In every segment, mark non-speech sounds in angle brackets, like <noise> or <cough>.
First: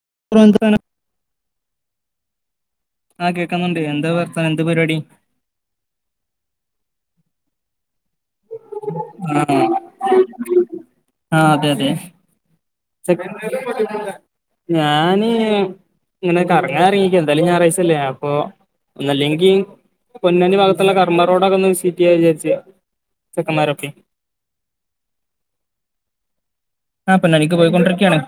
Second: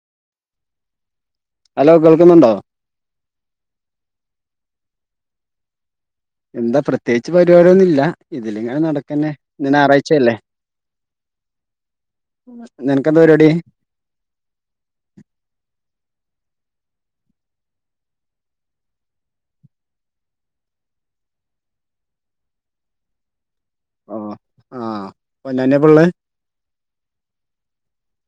<unintelligible> Hello കേൾക്കുന്നുണ്ടോ? ആഹ് കേക്കുന്നുണ്ട് എന്താ വർത്താനം എന്താ പര്‌വാടി എന്താ പ്രത്യേയിച്ച് പര്‌വാടിയൊന്നും ഇല്ല ഇതിലിങ്ങെനെ നട്ക്കെന്നെ ആ ഇന്ന് ഞാറാഴ്ച്ച അല്ലെ? ആ അതെ അതെ <unintelligible> ഞാന് ഇങ്ങെനെ കറങ്ങാൻ എറങ്ങിക്കാ എന്തായാലും ഞാറാഴ്ച്ച അല്ലെ അപ്പൊ ഒന്ന് അല്ലെങ്കി പൊന്നാനി ഭാഗത്ത് ഇള്ള കർമ്മ റോഡൊക്കെ ഒന്ന് വിസിറ്റ് ചെയ്യാ വിചാര്ച്ച് ചെക്കമ്മാരെ ഓ ആഹ് പൊന്നാനിയാ ഇപ്പൊ ഇള്ളേ? ആഹ് പൊന്നാനിക്ക് പോയി കൊണ്ടൊരൊക്കെയാണ്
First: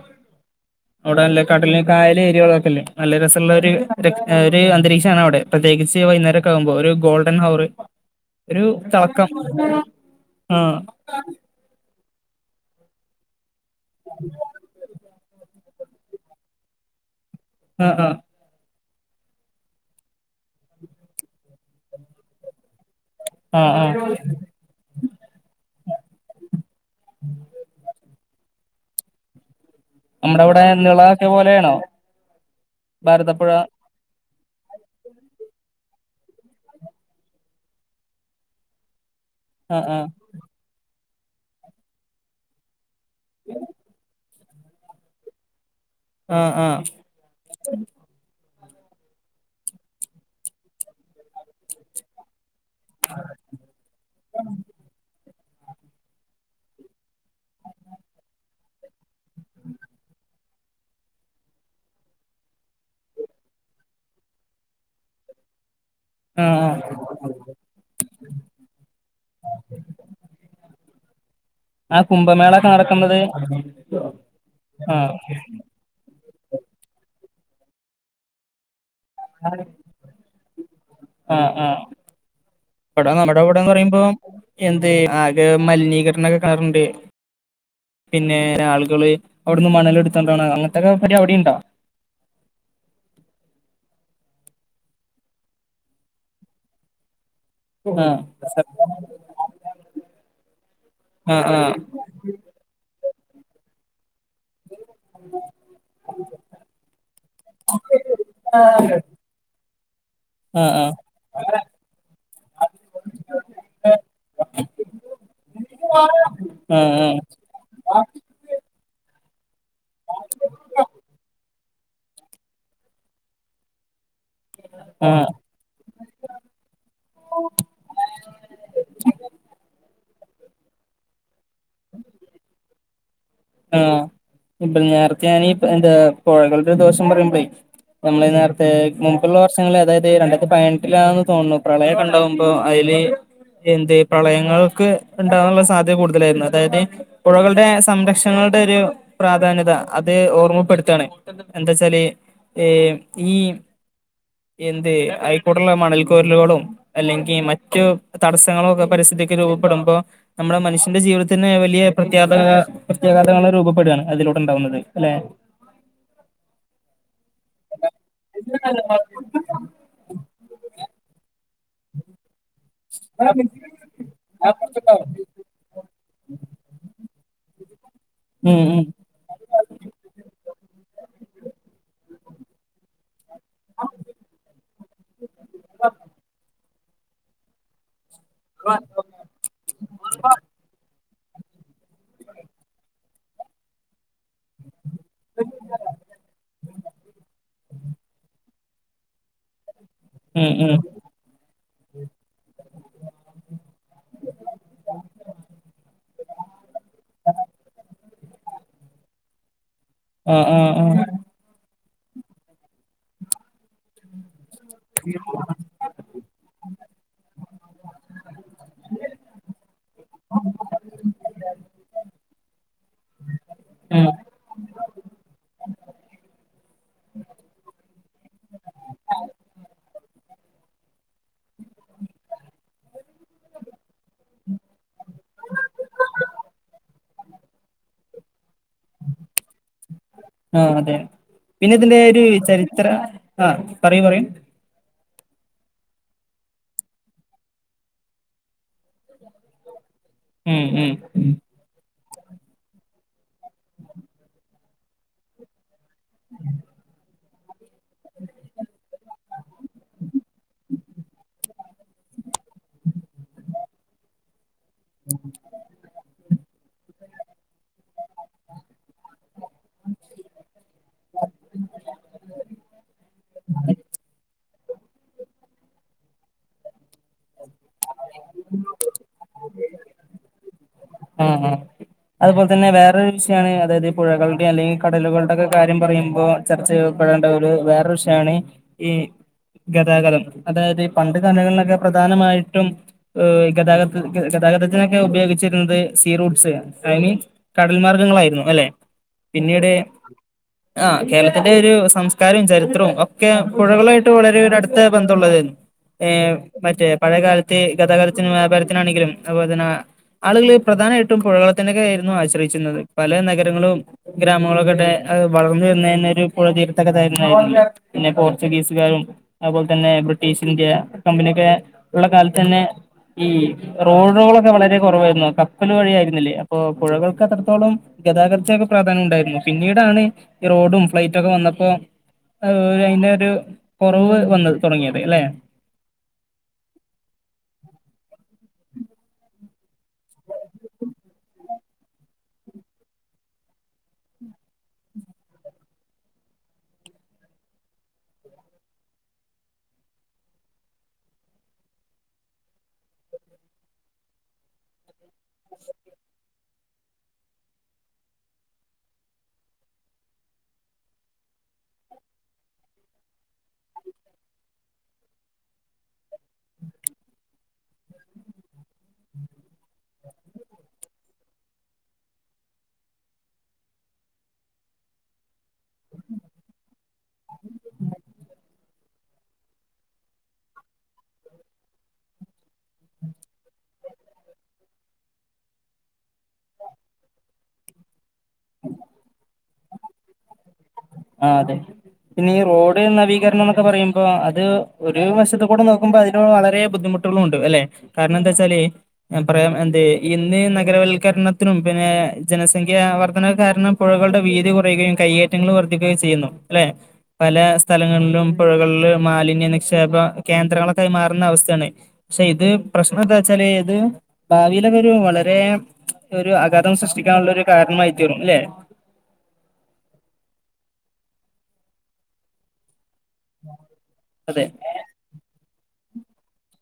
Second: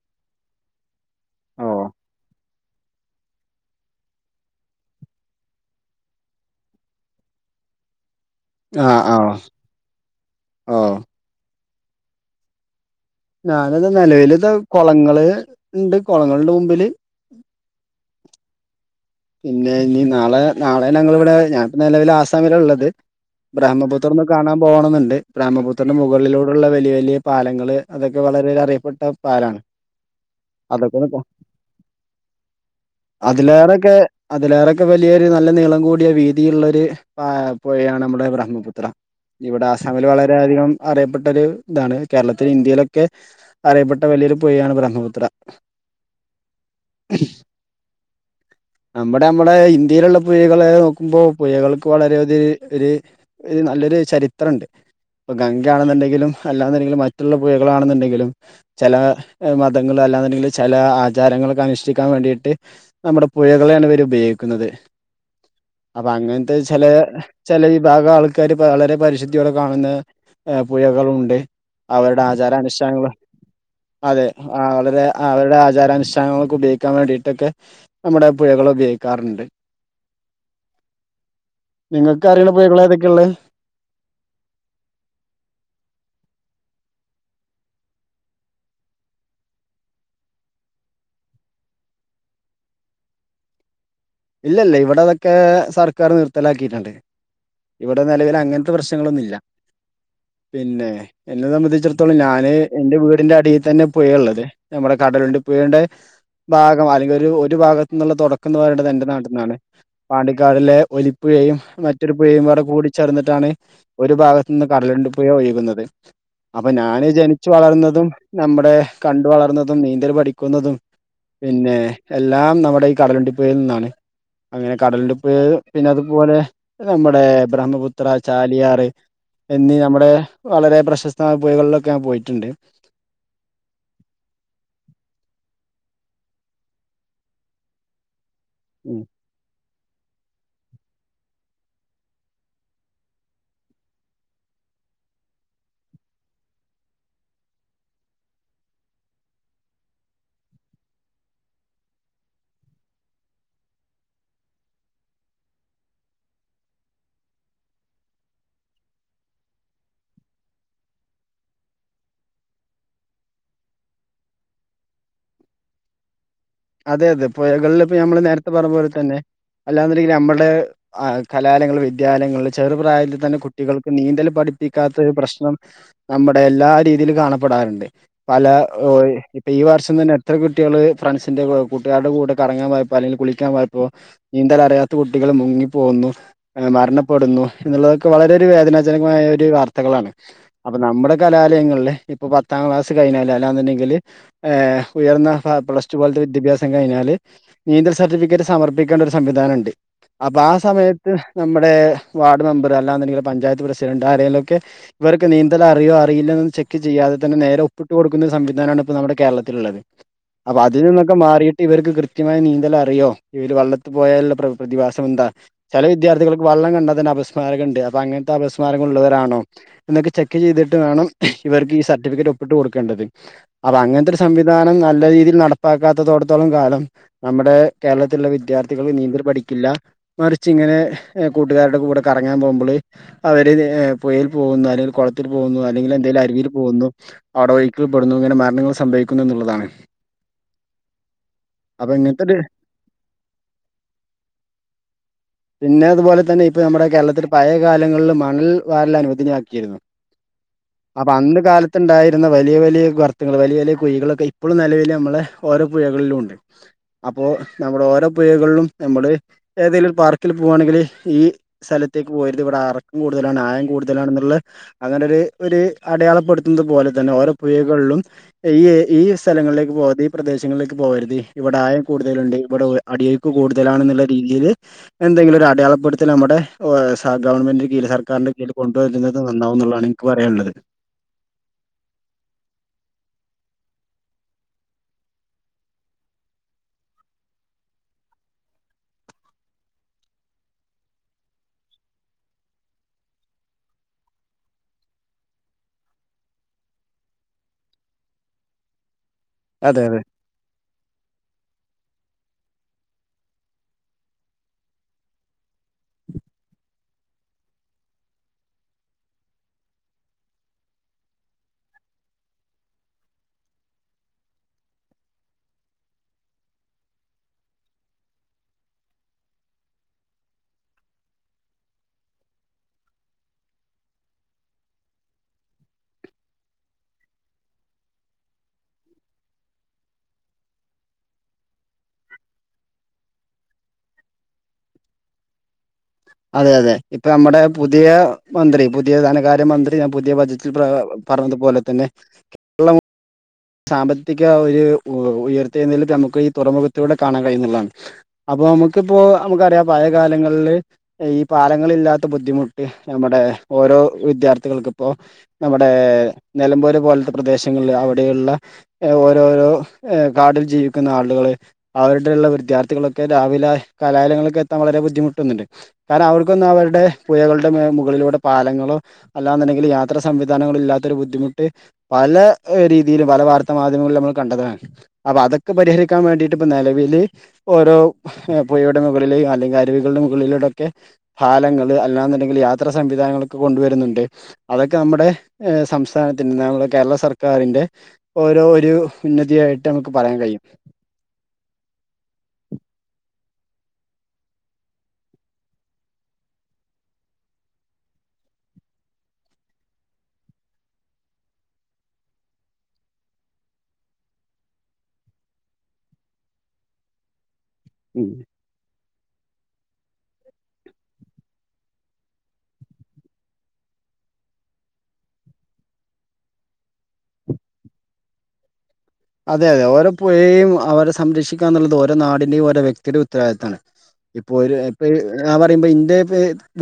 അയുടെ നല്ലെ ഓ കടലും കായലും ഏരിയ കളൊക്കെയില്ലെ നല്ല രസ ഇള്ളൊര് ഒര് ഒര് അന്തരീക്ഷാണ് അയുടെ പ്ര ത്യേകിച്ച് വൈന്നേരൊക്കെ ആകുമ്പോ ഒര് ഗോൾഡെൻ ഹവറ് ഒരു ആഹ് തെളക്കം ആഹ് ആഹ് ഓ ഞാനത് നിലവലിത കൊളങ്ങള് ഉണ്ട് കൊളങ്ങളുടെ മുമ്പില് ആഹ് -ആഹ് പിന്നെ ഇനി നാളെ നാളെ ഞങ്ങളിവിടെ ഞാനിപ്പ നിലവില് ആസാമില ഉള്ളത് ആ ആ ബ്രേഹ്മപുത്രം ആ ഒന്ന് കാണാൻ പോകണംന്നുണ്ട് പ്രേമപുത്രിന്റെ മുകളിലൂടുള്ള വലിയ വലിയ പാലങ്ങള് അതൊ ക്കെ വളരെ ഒരു അറിയപ്പെട്ട പാലാണ് നമ്മുടെ ഇവിടെ അതൊക്കെ നിളാ ഒന്ന് ഒക്കെ പോലെയാണോ ഭാരതപ്പുഴ അതിലേറൊക്കെ വലിയൊരു നല്ല നീളം കൂടിയ വീതിയുള്ളൊരു പാ പുഴയാണ് നമ്മുടെ ബ്രഹ്മപുത്ര ഇവിടെ ആ ആ ആസാമില് വളരെയധികം അറിയപ്പെട്ട ഒരു ഇതാണ് കേരളത്തിൽ ഇന്ത്യയിലൊ ക്കെ അറിയപ്പെട്ട വലിയൊരു പുഴയാണ് ബ്രഹ്മപുത്ര ആഹ് -ആഹ് നമ്മുടെ നമ്മുടെ ഇന്ത്യയിലുള്ള പുഴകള് നോക്കുമ്പോ പുഴകൾക്ക് വളരെയധി ഒര് ഒരു നല്ലൊരു ചരിത്ര ഒണ്ട് ഇപ്പ ഗംഗയാണെന്നുണ്ടെങ്കിലും അല്ലാതേതെങ്കിലും മറ്റുള്ള പുഴകളാണെന്നുണ്ടെങ്കിലും ചെല മതങ്ങള് അല്ലാ <unintelligible> ചെല ആചാരങ്ങളൊക്കെ അനുഷ്ഠിക്കാൻ വേണ്ടിയിട്ട് നമ്മടെ പുഴകളെയാണ് ഇവര് ഉപയോഗിക്കുന്നത് അപ്പൊ ആ അങ്ങനത്തെ ആ ചേലെ ചെല വിഭാഗം ആൾക്കാര് വളരെ പരിശുദ്ധിയോടെ കാണുന്ന ഏ പുഴകളുണ്ട് ആ അവരുടെ കുംഭമേള ഒക്കെ ആചാരാനുഷ്ഠാനങ്ങള് നടക്കുന്നത് അതെ ആ വളരെ അവരുടെ ആചാരാനുഷ് ട്ടാനങ്ങളൊക്കെ ഉപയോഗിക്കാൻ വേണ്ടിയിട്ടൊക്കെ നമ്മുടെ പുഴകള് ഉപയോഗിക്കാറുണ്ട് ആ ആ നിങ്ങൾക്ക് അറിയുന്ന പുഴകൾ ഏതൊക്കെയാ ഇവിടെ ഉള്ളെ നമ്മുടെ ഇവിടെന്ന് പറയുമ്പോ എന്ത് ആകെ മലിനീകരണ കണ്ട് <unintelligible> പിന്നെ ആളുകള് അവിടുന്ന് മണല് എടുത്തണ്ടാണ് അങ്ങനത്തൊക്കെ പരിപാടി അവിടെയുണ്ടോ <inaudible> ഇല്ല ഇല്ല ഇവിടെ അതൊക്കെ സർക്കാർ നിർത്തലാക്കിയിട്ടുണ്ട് ഇവിടെ ആ നിലവിൽ അങ്ങനത്തെ പ്രശ്നങ്ങളൊന്നുമില്ല പിന്നെ ആ എന്നെ ആ ആ സംബന്ധിച്ചിടത്തോളം ഞാന് എൻറെ വീടിന്റെ അടിയിൽ തന്നെ പൊയയുള്ളത് നമ്മുടെ കടലു പുഴന്റെ ഭാഗം അല്ലെങ്കിൽ ഒരു ഒരു ഭാഗത്ത് നിന്നുള്ള തുടക്കം എന്ന് പറയ ത ആ പാണ്ടിക്കാടിലെ ഒലിപ്പുഴയും മറ്റൊരു പുഴയും കൂടെ കൂടി ചേർന്നിട്ടാണ് ഒരു ഭാഗത്തു നിന്ന് കട ണ്ടുപ ഒഴുന്നത് അപ്പൊ ആ ഞാന് ജനിച്ചു വളർന്നതും നമ്മുടെ ക വളർന്നതും നീന്തൽ പഠിക്കുന്നതും അങ്ങനെ ആ ആ കടലെടുപ്പ് പിന്നെ അതുപോലെ നമ്മുടെ ബ്രഹ്മപുത്ര ചാലിയാറ് എന്നീ നമ്മുടെ വളരെ പ്രശസ്തമായ പുയകളിലൊക്കെ ഞാൻ പോയിട്ടുണ്ട് ആ ഇപ്പോ നേരത്തെ ഞാനീ എന്താ പുഴകളുടെ ദോഷം പറയുമ്പോളേ നമ്മള നേ ഉം മുമ്പുള്ള വർഷങ്ങിൽ അതായത് രണ്ടായിരത്തി പതിനെട്ടിലാെന്ന് തോന്നുന്നു പ്രളയം കണ്ടാവുമ്പോൾ അതില് എന്ത്ഈ പ്രളയങ്ങൾക്ക് ഉണ്ടാകാനുള്ള സാധ്യത കൂടുതലായിരുന്നു അതായത് പുഴകളുടെ സംരക്ഷ ളുടെ ഒരു പ്രാധാന്യത അത് ഓർമ്മപ്പെടുത്തയാണ് എന്താ വച്ചാല് എ ഈ എന്തേ അയൽക്കൂട്ട <unintelligible> അല്ലെങ്കിൽ മറ്റ് തടസങ്ങൾ ഒക്കെ പരസ്യ ഇടയ്ക്ക് രൂപപ്പെടുമ്പോ നമ്മുടെ മനസിന്റെ ജീവിതത്തിന് വലിയ പ്രഖ്യാപ പ്രത്യാഘാതങ്ങൾ രൂപപ്പെടുകയാണ് അതിലോട്ടുണ്ടാവുന്നത് അല്ലെ അതെ അതെ പുഴകളിൽ ഇപ്പ നമ്മള് നേരത്തെ പറഞ്ഞ കലാലങ്ങൾ വിദ്യാലയങ്ങളിൽ ചെറു പ്രായത്തിൽ തന്നെ കുട്ടികൾക്ക് നീന്തൽ പഠിപ്പിക്കാത്ത ഒരു പ്രശ്നം നമ്മുടെ എല്ലാ രീതിയിലും കാണ പ്പെടാറുണ്ട് പല ഉം ഇപ്പോ ഈ വർഷം തന്നെ എത്ര കുട്ടികള് ഫ്രണ്ട്സ് ന്റെ കൂട്ടുകാരുടെ കൂടെ കറങ്ങാൻ പോയപ്പോ അല്ലെങ്കിൽ കുളി ക്കാൻപ്പോയപ്പോ നീന്തൽ അറിയാത്ത കുട്ടികൾ മുങ്ങിപ്പോകുന്നു മരണപ്പെടുന്നു എന്നുള്ളത് വളരെ ഒരു വേദനാജനകമായ ഒരു വാർത്തകളാണ് അപ്പൊ നമ്മുടെ കലാലയങ്ങളിലെ ഇപ്പം പത്താം ക്ലാസ് കഴിഞ്ഞാൽ അല്ലാന്ന് ഇണ്ടെങ്കിൽ ഏഹ് ഉയെർന്ന പ്ലസ് ടു പോലത്തെ വിദ്യാഭ്യാസം കഴിഞ്ഞാല് നീന്തെൽ സർട്ടിഫിക്കെറ്റ് സമർപ്പിക്കേണ്ട ഒര് സംവിധാനം ഇണ്ട് അപ്പ ഉം ഉം ആ ഉം സമയെത്ത് നമ്മുടെ വാർഡ് മെമ്പർ അല്ലാെന്ന് ഇണ്ടെങ്കിൽ പഞ്ചായെത്ത് പ്രസിഡെന്റ് ആരെലും ഒക്കെ ഇവർക്ക് നീന്തെൽ അറിയോ അറിയില്ലെന്ന് ചെക്ക് ചെയ്യാതെ തെന്നെ നേരെ ഒപ്പ് ഇട്ട് കൊട്ക്കു ന്ന സംവിധാനാണ് ഇപ്പം നമ്മുടെ കേരളത്തിൽ ഇള്ളെത് ആ ആ അപ്പ അതിൽ ആ നിന്നൊക്കെ മാറിയിട്ട് ഇവെര്ക്ക് കൃത്യമായ നീന്തെൽ അറിയോ ഇവെര് വള്ളത്തി പോയാൽ ഇള്ള പ്ര പ്രതിഭാസം എന്താ ചെല വിദ്യാർത്ഥികൾക്ക് വള്ളം കണ്ടാ അപസ്മാരം ഒക്കെ ഇണ്ട് അപ്പ അങ്ങെൻത്തെ അപസ്മാരം ഒക്കെ ഉള്ളവരാണോ എന്നൊക്കെ ചെക്ക് ചെയ്തിട്ട് വേണം ഇവെർക്ക് ഈ സർ ട്ടിഫിക്കെറ്റ് ഒപ്പിട്ട് കൊട്ക്കേണ്ടത് അപ്പ ഉം അങ്ങെൻത്തെ ഒര് സംവിധാനം നല്ല രീതി നടപ്പാക്കാത്തതോട്ത്തോളം കാലം നമ്മുടെ കേരളത്ത് ഇള്ള വിദ്യാർത്ഥികെൾ നീന്തെൽ പഠിക്കില്ല ഇപ്പ ഇച്ച് ഇങ്ങെനെ കൂട്ട്കാരുടെ കൂടെ കറങ്ങാൻ പോവ്മ്പെൾ അവര് പുഴയിൽ പോകുന്നു. അല്ലെങ്കിൽ കുളത്തിൽ പോകുന്നു അല്ലെങ്കിൽ എന്തേലും അരുവിയിൽ പോകുന്നു അവിടെ <unintelligible> <unintelligible> ഇങ്ങനെ മരണങ്ങള് സംഭവിക്കുന്നു എന്നുള്ളതാണ് ആഹ് അതെ പിന്നെ അപ്പൊ ഇതിന്റെ ഒരു ഇങ്ങനത്തെ ചരിത്ര ആഹ് പറയൂ പറയൂ പിന്നെ അതുപോലെ തന്നെ ഇപ്പം നമ്മുടെ കേരളത്തില് പഴയ കാലങ്ങളില് മണൽ വാരല് അനുവദനിയാക്കിയിരുന്നു ഉം അപ്പൊ ഉം അന്ന് കാലത്തുണ്ടായ <unintelligible> വലിയ വലിയ ഗർത്തങ്ങള്, വലിയ വലിയ കുഴികളൊക്കെ ഇപ്പൊഴും നിലവിൽ നമ്മളെ ഓരോ പുഴകളിലും ഉണ്ട്. അപ്പോ നമ്മുടെ ഓരോ പുഴകളിലും നമ്മള് ഏതേലും പാർക്കിൽ പോവാണെങ്കില് ഈ സല <unintelligible> വരും <unintelligible> അറക്കം കൂടുതലാണ് ആയം കൂടുതലാണെന്നുള്ള അങ്ങനെ ഒരു ഒരു അടയാളപ്പെടുത്തുന്നത് പോലെ തന്നെ ഓരോ പുഴകളിലും ഈ ഈ സ്ഥലങ്ങളിലേക്ക് പോകാതെ ഈ പ്രദേശങ്ങളിലേക്ക് പോകരുത് ഇവിടെ ആയം കൂടുതലുണ്ട്. ഇവിടെ അടിയൊഴുക്ക് കൂടുതലാണെന്നുള്ള രീതിയില് എന്തെങ്കിലും ഒരു അടയാളം <unintelligible> നമ്മുടെ സ ഗവൺമെന്റിന്റെ കീഴില് സർക്കാരിന്റെ കീഴില് കൊണ്ടുവരുന്നത് നന്നാവും എന്നുള്ളാ <unintelligible> എനിക്ക് പറയാള്ളത് ആഹ് ആഹ് അതുപോലെ തന്നെ വേറൊരു വിഷയാണ് അതായത് പുഴകളുടെയും അല്ലെങ്കിൽ കടലുകളുടെയൊക്കെ കാര്യം പറയുമ്പോൾ ചർച്ച <unintelligible> ഒരു വേറൊരു വിഷയാണ് ഈ ഗതാഗതം. അതായത് ഈ പണ്ട് കാലങ്ങളിലൊക്കെ പ്രധാനമായിട്ടും ഇഹ് ഗതാഗത് ഗ ഗത ഗതാഗതത്തിനൊക്കെ ഉപയോഗിച്ചിരുന്നത് സീ റൂട്ട്സ് <unintelligible> കടൽ മാർഗങ്ങളായിരുന്നു അല്ലെ. പിന്നീട് അതെ അതെ ആഹ് കേരളത്തിന്റെ ഒരു സംസ് <unintelligible> ചരിത്രോം ഒക്കെ പുഴകളായിട്ട് വളരെ ഒരു അടുത്ത ബന്ധമുള്ളതായിരുന്നു. ഏഹ് മറ്റേ പഴേ കാലത്തെ ഗതാഗതത്തിനും വ്യാപാരത്തിനാണെങ്കിലും അതുപോലെ തന്ന ആളുകള് പ്രധാനമായിട്ടും പുഴകളെ തന്നക്കെയായിരുന്നു ആശ്രയിച്ചിരുന്നത് പല നഗരങ്ങളും ഗ്രാമങ്ങളുംക്കെ <unintelligible> വളർന്നു വരുന്ന തന്ന ഒരു പുഴ തീർത്ഥകഥ <unintelligible> പിന്നെ പോർച്ചുഗീസുകാരും അതുപോലെ തന്നെ ബ്രി <unintelligible> ഇന്ത്യ കമ്പനിയൊക്കെ ഉള്ള കാലത്ത് തന്നെ ഈ റോഡുകളൊക്കെ വളരെ കുറവായിര് <unintelligible> കപ്പല് വഴിയായിരുന്നില്ലേ അപ്പൊ പുഴകൾക്ക് അത്രത്തോളം ഗതാഗതത്തിനൊക്കെ പ്രാധാന്യം ഉണ്ടായിരുന്നു. പിന്നീടാണ് ഈ റോഡും ഫ്ലൈറ്റും ഒക്കെ വന്നപ്പോ അതിന്റെ ഒരു കുറവ് വന്നത് തുടങ്ങിയത് അല്ലെ അതെ അതെ ഇപ്പൊ നമ്മടെ പുതിയ മന്ത്രി പുതി പുതിയ ധനകാര്യമന്ത്രി ഞാൻ പുതിയ ബജറ്റിൽ പറഞ്ഞതുപോലെ തന്നെ കേരളം സാമ്പത്തിക ഒരു ഉയർത്തിയുന്നതിൽ നമുക്ക് ഈ തുറമുഖത്തിലൂടെ കാണാൻ കഴിയുന്ന്ള്ളതാണ് അപ്പോൾ നമുക്കിപ്പോ നമുക്കറിയാം പഴയ കാലങ്ങളില് ഈ പാലങ്ങളില്ലാത്ത ബുദ്ധിമുട്ട് നമ്മുടെ ഓരോ വിദ്യാർത്ഥികൾക്കിപ്പോ നമ്മുടെ നിലമ്പൂര് പോലത്തെ പ്രദേശങ്ങളിൽ അവിടെയുള്ള ഓരോരോ കാടിൽ ജീവിക്കുന്ന ആളുകള് അവരുടെയുള്ള വിദ്യാർത്ഥികളൊക്കെ രാവിലെ കാലയങ്ങളിലെക്കെത്താൻ വളരെ ബുദ്ധിമുട്ടുന്നുണ്ട് കാരണം അവർക്കൊന്ന് അവരുടെ പുഴകളുടെ മുകളിലൂടെ സ്ഥലങ്ങളും അല്ലാന്നുണ്ടെങ്കിൽ യാത്ര സംവിധാനങ്ങളില്ലാത്ത ഒരു ബുദ്ധിമുട്ട് പല രീതിയിലും പല വാർത്താ മാധ്യമങ്ങളിൽ നമ്മൾ കണ്ടതാണ് അപ്പൊ അതൊക്കെ പരിഹരിക്കാൻ വേണ്ടിട്ട് ഇപ്പ നിലവില് ഓരോ പുഴയുടെ മുകളില് അല്ലെങ്കി അരുവികളുടെ മുകളിലൂടെക്കെ പാലങ്ങള് അല്ലാന്നുണ്ടെങ്കില് യാത്ര ഇത്ര സംവിധാനങ്ങളൊക്കെ കൊണ്ടുവരുന്നുണ്ട് അതൊക്കെ നമ്മുടെ സംസ്ഥാനത്തിന്റെ നമ്മുടെ കേരള സർക്കാരിന്റെ ഓരോ ഒരു ഉന്നതിയായിട്ട് നമുക്ക് പറയാൻ കഴിയും ആ അതെ പിന്നെ ഈ റോഡ് നവീകരണം എന്നൊക്കെ പറയുമ്പോ അത് ഒരു വശത്ത കൂടെ നോക്കുമ്പോ അതിനോട് വളരെ ബുദ്ധിമുട്ട് ണ്ട് അല്ലെ കാരണം എന്താ വച്ചാല് പറയാ എന്ത ഇന്ന് നഗരവൽക്കരണത്തിനും പിന്നെ ജനസംഖ്യ വർദ്ധന കാരണം പുഴകളുടെ വീതി കുറയുകയും കയ്യേറ്റങ്ങൾ വ ചെയ്യുന്നു അല്ലെ പല സ്ഥലങ്ങളിലും പുഴകളിലും മാലിന്യ നിക്ഷേപ കേന്ദ്രങ്ങളൊക്കൈ മാറുന്ന അവസ്ഥയാണ് പക്ഷെ ഇത് പ്രശ്നം എന്താ വച്ചാല് ഇത് ഭാവിൽക്ക ഒരു വളരെ ഒരു അഘാതം സൃഷ്ടിക്കാനുള്ള ഒരു കാരണമായി തീറും അല്ലെ അതെ അതെ ഓരോ പുഴെയയും അവരെ സംരക്ഷാ എന്നുള്ളത് ഓരോ നാടിൻന്റെയുംഓരോ വ്യക്തിയുടെയും ഉത്തരവാദിത്താണ് ഇപ്പോൊ അതെ ഒരു ഇപ്പ പറയുമ്പോൾ ഇന്റെ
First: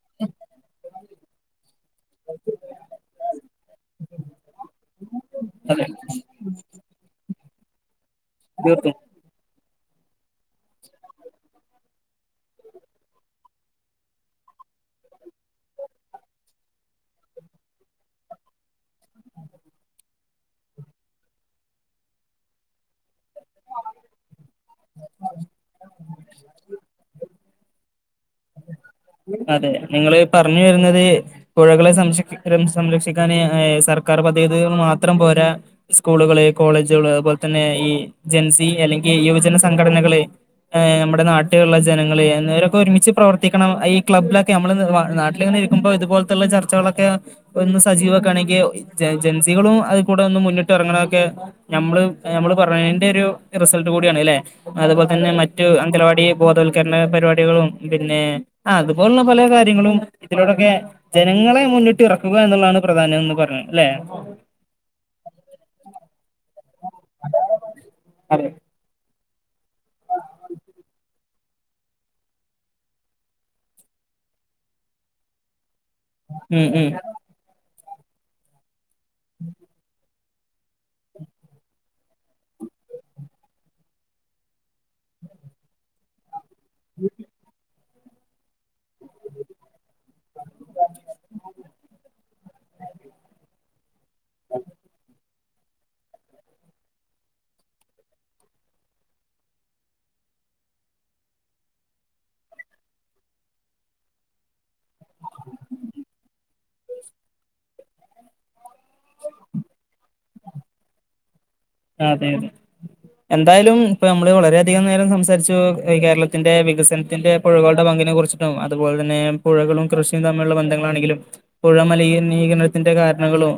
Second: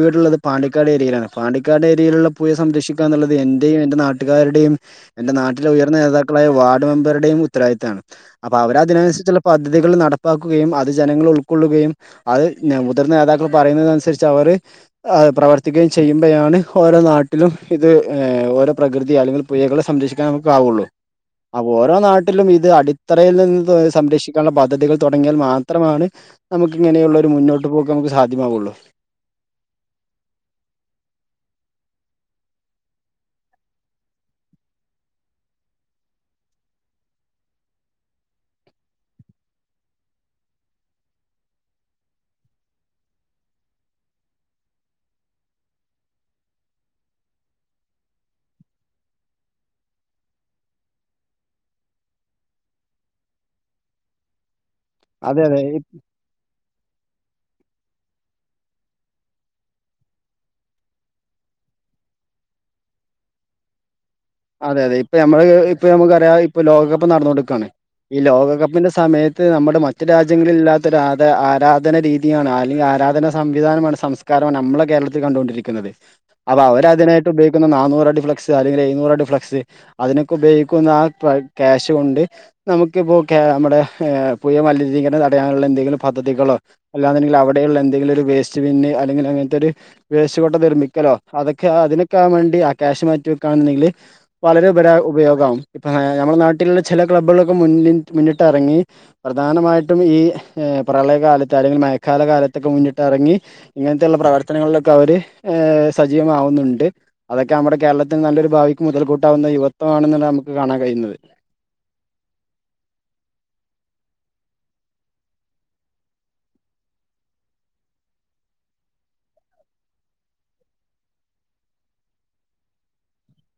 വീടുള്ളത് പാണ്ടിക്കാട് ഏരിയയിലാണ് പക്കാട് ഏരിയയിലുള്ള പയ സംരക്ഷിക്കാ എന്നുള്ളത് എന്റെയും എന്റെ നാട്ടുകാരുടെയും എന്റെ നാട്ടിലെ അതെ ഉയർന്ന നേതാക്കളായ വർഡ് മെമ്പറയും ഉത്തരദിത്തമാണ് അപ്പോ അവ തീർത്തും അതിനനുരിുള്ള പദ്ധതികൾ നടപ്പാക്കുകയും അത് ജനങ്ങൾ ഉൾക്കൊള്ളുകയും അത് മുതിർന്ന നേതാക്കൾ പറയുന്നതനുസരിച്ച് അവർ പ്രവർത്തിക്കുകയും ചെയ്യുമ്പോഴാണ് ഓരോ നാട്ടിലും ഇത് ഓരോ പ്രകൃതി അല്ലെങ്കിൽ പു സംരക്ഷിക്കാൻ നമുക്ക ആാവുള്ളു അപ്പൊ ഓരോ നാട്ടിലും ഇത് അടി ഇത്രയിൽ നിന്ന് സംരക്ഷിക്കാനുള്ള പദ്ധതികൾ തുടങ്ങിയാൽ മാത്രമാണ് നമുക്ക് ഇങ്ങനെയുള്ള ഒരു മുന്നോട്ട് പോകമക്ക് സാ അതെ നിങ്ങള് പറഞ്ഞു വരുന്നത് പുഴകളെ സം സംരക്ഷിക്കാാന് സർക്കാർ പദ്ധതികൾ മാത്രം പോരാ സ്കൂളുകളെ കോളേജുകള് അതുപോലെ തന്നെ ഈ ജെൻസി അല്ലെങ്കിൽ യുവജന സംഘടനകള് ഏഹ് നമ്മുടെ നാട്ടിലുള്ള ജനങ്ങള് എന്നവരൊക്കെ ഒരുമിച്ച് പ്രവർത്തിക്കണം ഈ ക്ലബ്ബിലൊക്കെ നമ്മള് നാട്ടിലിങ്ങനെ ഇരിക്കുമ്പോ ഇതുപോല്തുള്ള ചർച്ചകളൊക്കെ ഒ ഒന്ന് സജീവ കാണങ്കി ജൻസികളും അതി കൂടെ ഒന്ന് മുന്നിട്ട് ഇറങ്ങണൊക്കെ നമ്മള് നമ്മള് പറയേ എന്റെ ഒരു റിസൾട്ട് കൂടിയാണ് അല്ലെ അതുപോലെ തന്നെ അതെ അതെ മറ്റ് ഇപ്- അംഗണവാടി ബോധവൽക്കരണ പരിപാടികളും പിന്നെ അതുപോലുള്ള പല കാര്യങ്ങളും ഇതിലോടൊക്കെ ജനങ്ങളെ മുന്നിട്ട് ഇറക്കുക എന്നുള്ളതാണ് പ്രധാനം എന്ന് പറഞ്ഞത് അല്ലെ അതെ അതെ ഇപ്പൊ നമ്മള് ഇപ്പൊ നമുക്കറിയാം ഇപ്പൊ ലോകകപ്പ് നടന്നുകൊണ്ട്നിക്കുവാണ് ഈ ലോകകപ്പിന്റെ സമയത്ത് നമ്മുടെ മറ്റ് രാജ്യങ്ങളിൽ ഇല്ലാത്ത ആരാധന രീതിയാണ് അല്ലെങ്കിൽ ആരാധന സംവിധാനമാണ് സംസ്കാരമാണ് നമ്മളെ കേരളത്തിൽ കണ്ടുകൊണ്ടിരിക്കുന്നത് അപ്പൊ ഉം അവര് ഉം അതിനായിട്ട് ഉപയോഗിക്കുന്ന നാനൂറ് അടി ഫ്ലക്സ് അല്ലെങ്കിൽ എഴുനൂറ് അടി ഫ്ലക്സ് അതിന് ഉപയോഗിക്കുന്ന ആ ക്യാഷ് കൊണ്ട് നമുക്കിപ്പോകെ നമ്മുടെ പുഴ മലിനീകരണ തടയാനുള്ള എന്തെങ്കിലും പദ്ധതികളോ അല്ലാെങ്കിൽ അവിടെയുള്ള എന്തെങ്കിലും ഒരു വേസ്റ്റ് പിന്ന് അല്ലെങ്കിൽ അങ്ങനത്തെ ഒരു വേസ്റ്റ് കൊട്ട നിർമ്മിക്കലോ അതൊക്കെ അതിനൊക്കെ ആകൻ വേണ്ടി ആ ക്യാശ് മാറ്റി വെക്കാന്നുണ്ടെങ്കിൽ വളരെ ഉപരാ ഉപയോഗകാവും ഇപ്പ നമ്മുടെ നാട്ടിലുള്ള ചില ക്ലബ്ബുകളൊക്കെ മ മുന്നിട്ട് ഇറങ്ങി പ്രധാനമായിട്ടും ഈ പ്രളയകാലത്ത് അല്ലെങ്കിൽ മഴക്കാല കാലത്തൊക്കെ മുന്നിട്ട് ഇറങ്ങി ഇങ്ങനെയുള്ള പ്രവർ പ്രർത്തനങ്ങളിലൊക്കെ അവര് സജീവമാവുന്നുണ്ട് അതൊക്കെ നമ്മുടെ കേരളത്തിൽ നല്ലൊരു ഭാവിക്ക് മുതൽ കൂട്ട ട്ടാവുന്ന യുവത്വമാണെന്ന് നമുക്ക് കാണാൻ കഴിയുന്നത് അതെ അതെ എന്തായാലും ഇപ്പ നമ്മള് വളരെയധികം നേരം സംസാരിച്ചു കേരളത്തിന്റെ വികസനത്തിന്റെ പുഴകളുടെ പങ്കിനും കുറിച്ചിട്ടും അതുപോലെ തന്നെ പുഴകളും കൃഷിയും തമ്മുള്ള ബന്ധങ്ങളാണെങ്കിലും പുഴ മലിനീകരണത്തിന്റെ കാര ണങ്ങളും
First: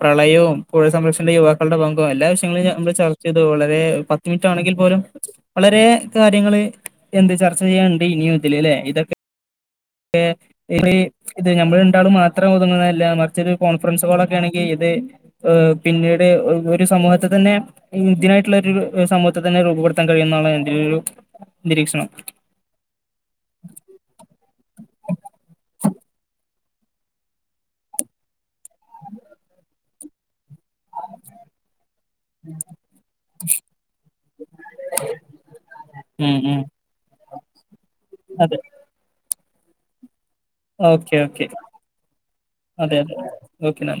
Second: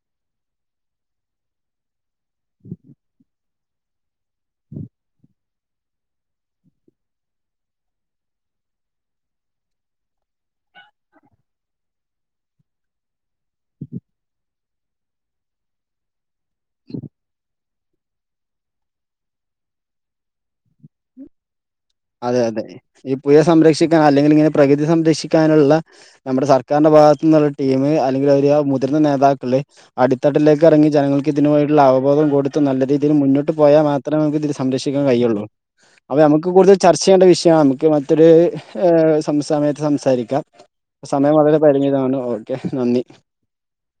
പ്രളയവും പുഴ സംരക്ഷണ യുവാക്കളുടെ പ ങ്കും എല്ലാ വിഷയങ്ങളും നമ്മള് ചർച്ച ചെയ്തു വളരെ പത്ത് മിനിറ്റാണെങ്കിൽ പോലും വളരെ കാര്യങ്ങള് എന്ത് ചർച്ച ചെയ്യാണ്ട് ഇനിയും ഇതില് അല്ലെ ഇതൊക്കെ എ ഇത് നമ്മൾ രണ്ടാളും മാത്രം ഒതുങ്ങതല്ല മറ്ച്ചൊരു കോൺഫറൻസ് കോൾ ഒക്കെ ആണെങ്കിൽ ഇത് ഹ് പിന്നീട് ഒരു സമൂഹത്തെ തന്നെ ഇന്ത്യനായിട്ടുള്ള ഒരു സമൂഹത്തെ തന്നെ രൂപപ്പെടുത്താൻ കഴിയുമുന്നാണ് എന്റെ ഒരു നിരീക്ഷണം അതെ അതെ ഈ പുയ സംരക്ഷിക്കാൻ അല്ലെങ്കിൽ ഇങ്ങനെ പ്രകൃതി സംരക്ഷിക്ക രക്ഷിക്കാനുള്ള നമ്മുടെ സർക്കാരിന്റെ ഭാഗത്തു നിന്നുള്ള ടീം അല്ലെങ്കിൽ അവര് മുതിർന്ന നേതാക്കള് അടിത്തട്ടിലേക്ക് ഇറങ്ങി ജനങ്ങൾക്ക് ഇതുമായിട്ടുള്ള അവബോധം കൊടുത്ത് നല്ല രീതിയിൽ മുന്നോട്ട് പോയാൽ മാത്രേ നമക്ക് ഇത് സംരക്ഷിക്കാൻ കഴിയുള്ളൂ അപ്പൊ ഉം നമുക്ക് ഉം കൂടുതൽ ചർച്ച ചെയ്യേണ്ട വിഷയമാണ് നമുക്ക് മറ്റൊരു അതെ ഹ് സമയത്ത് സംസാരിക്കാം ഓക്കെ സമയം ഓക്കെ വളരെ പരിമിതമാണ് ഓക്കെ അതെ നന്ദി അതെ ഓക്കെ നന്ദി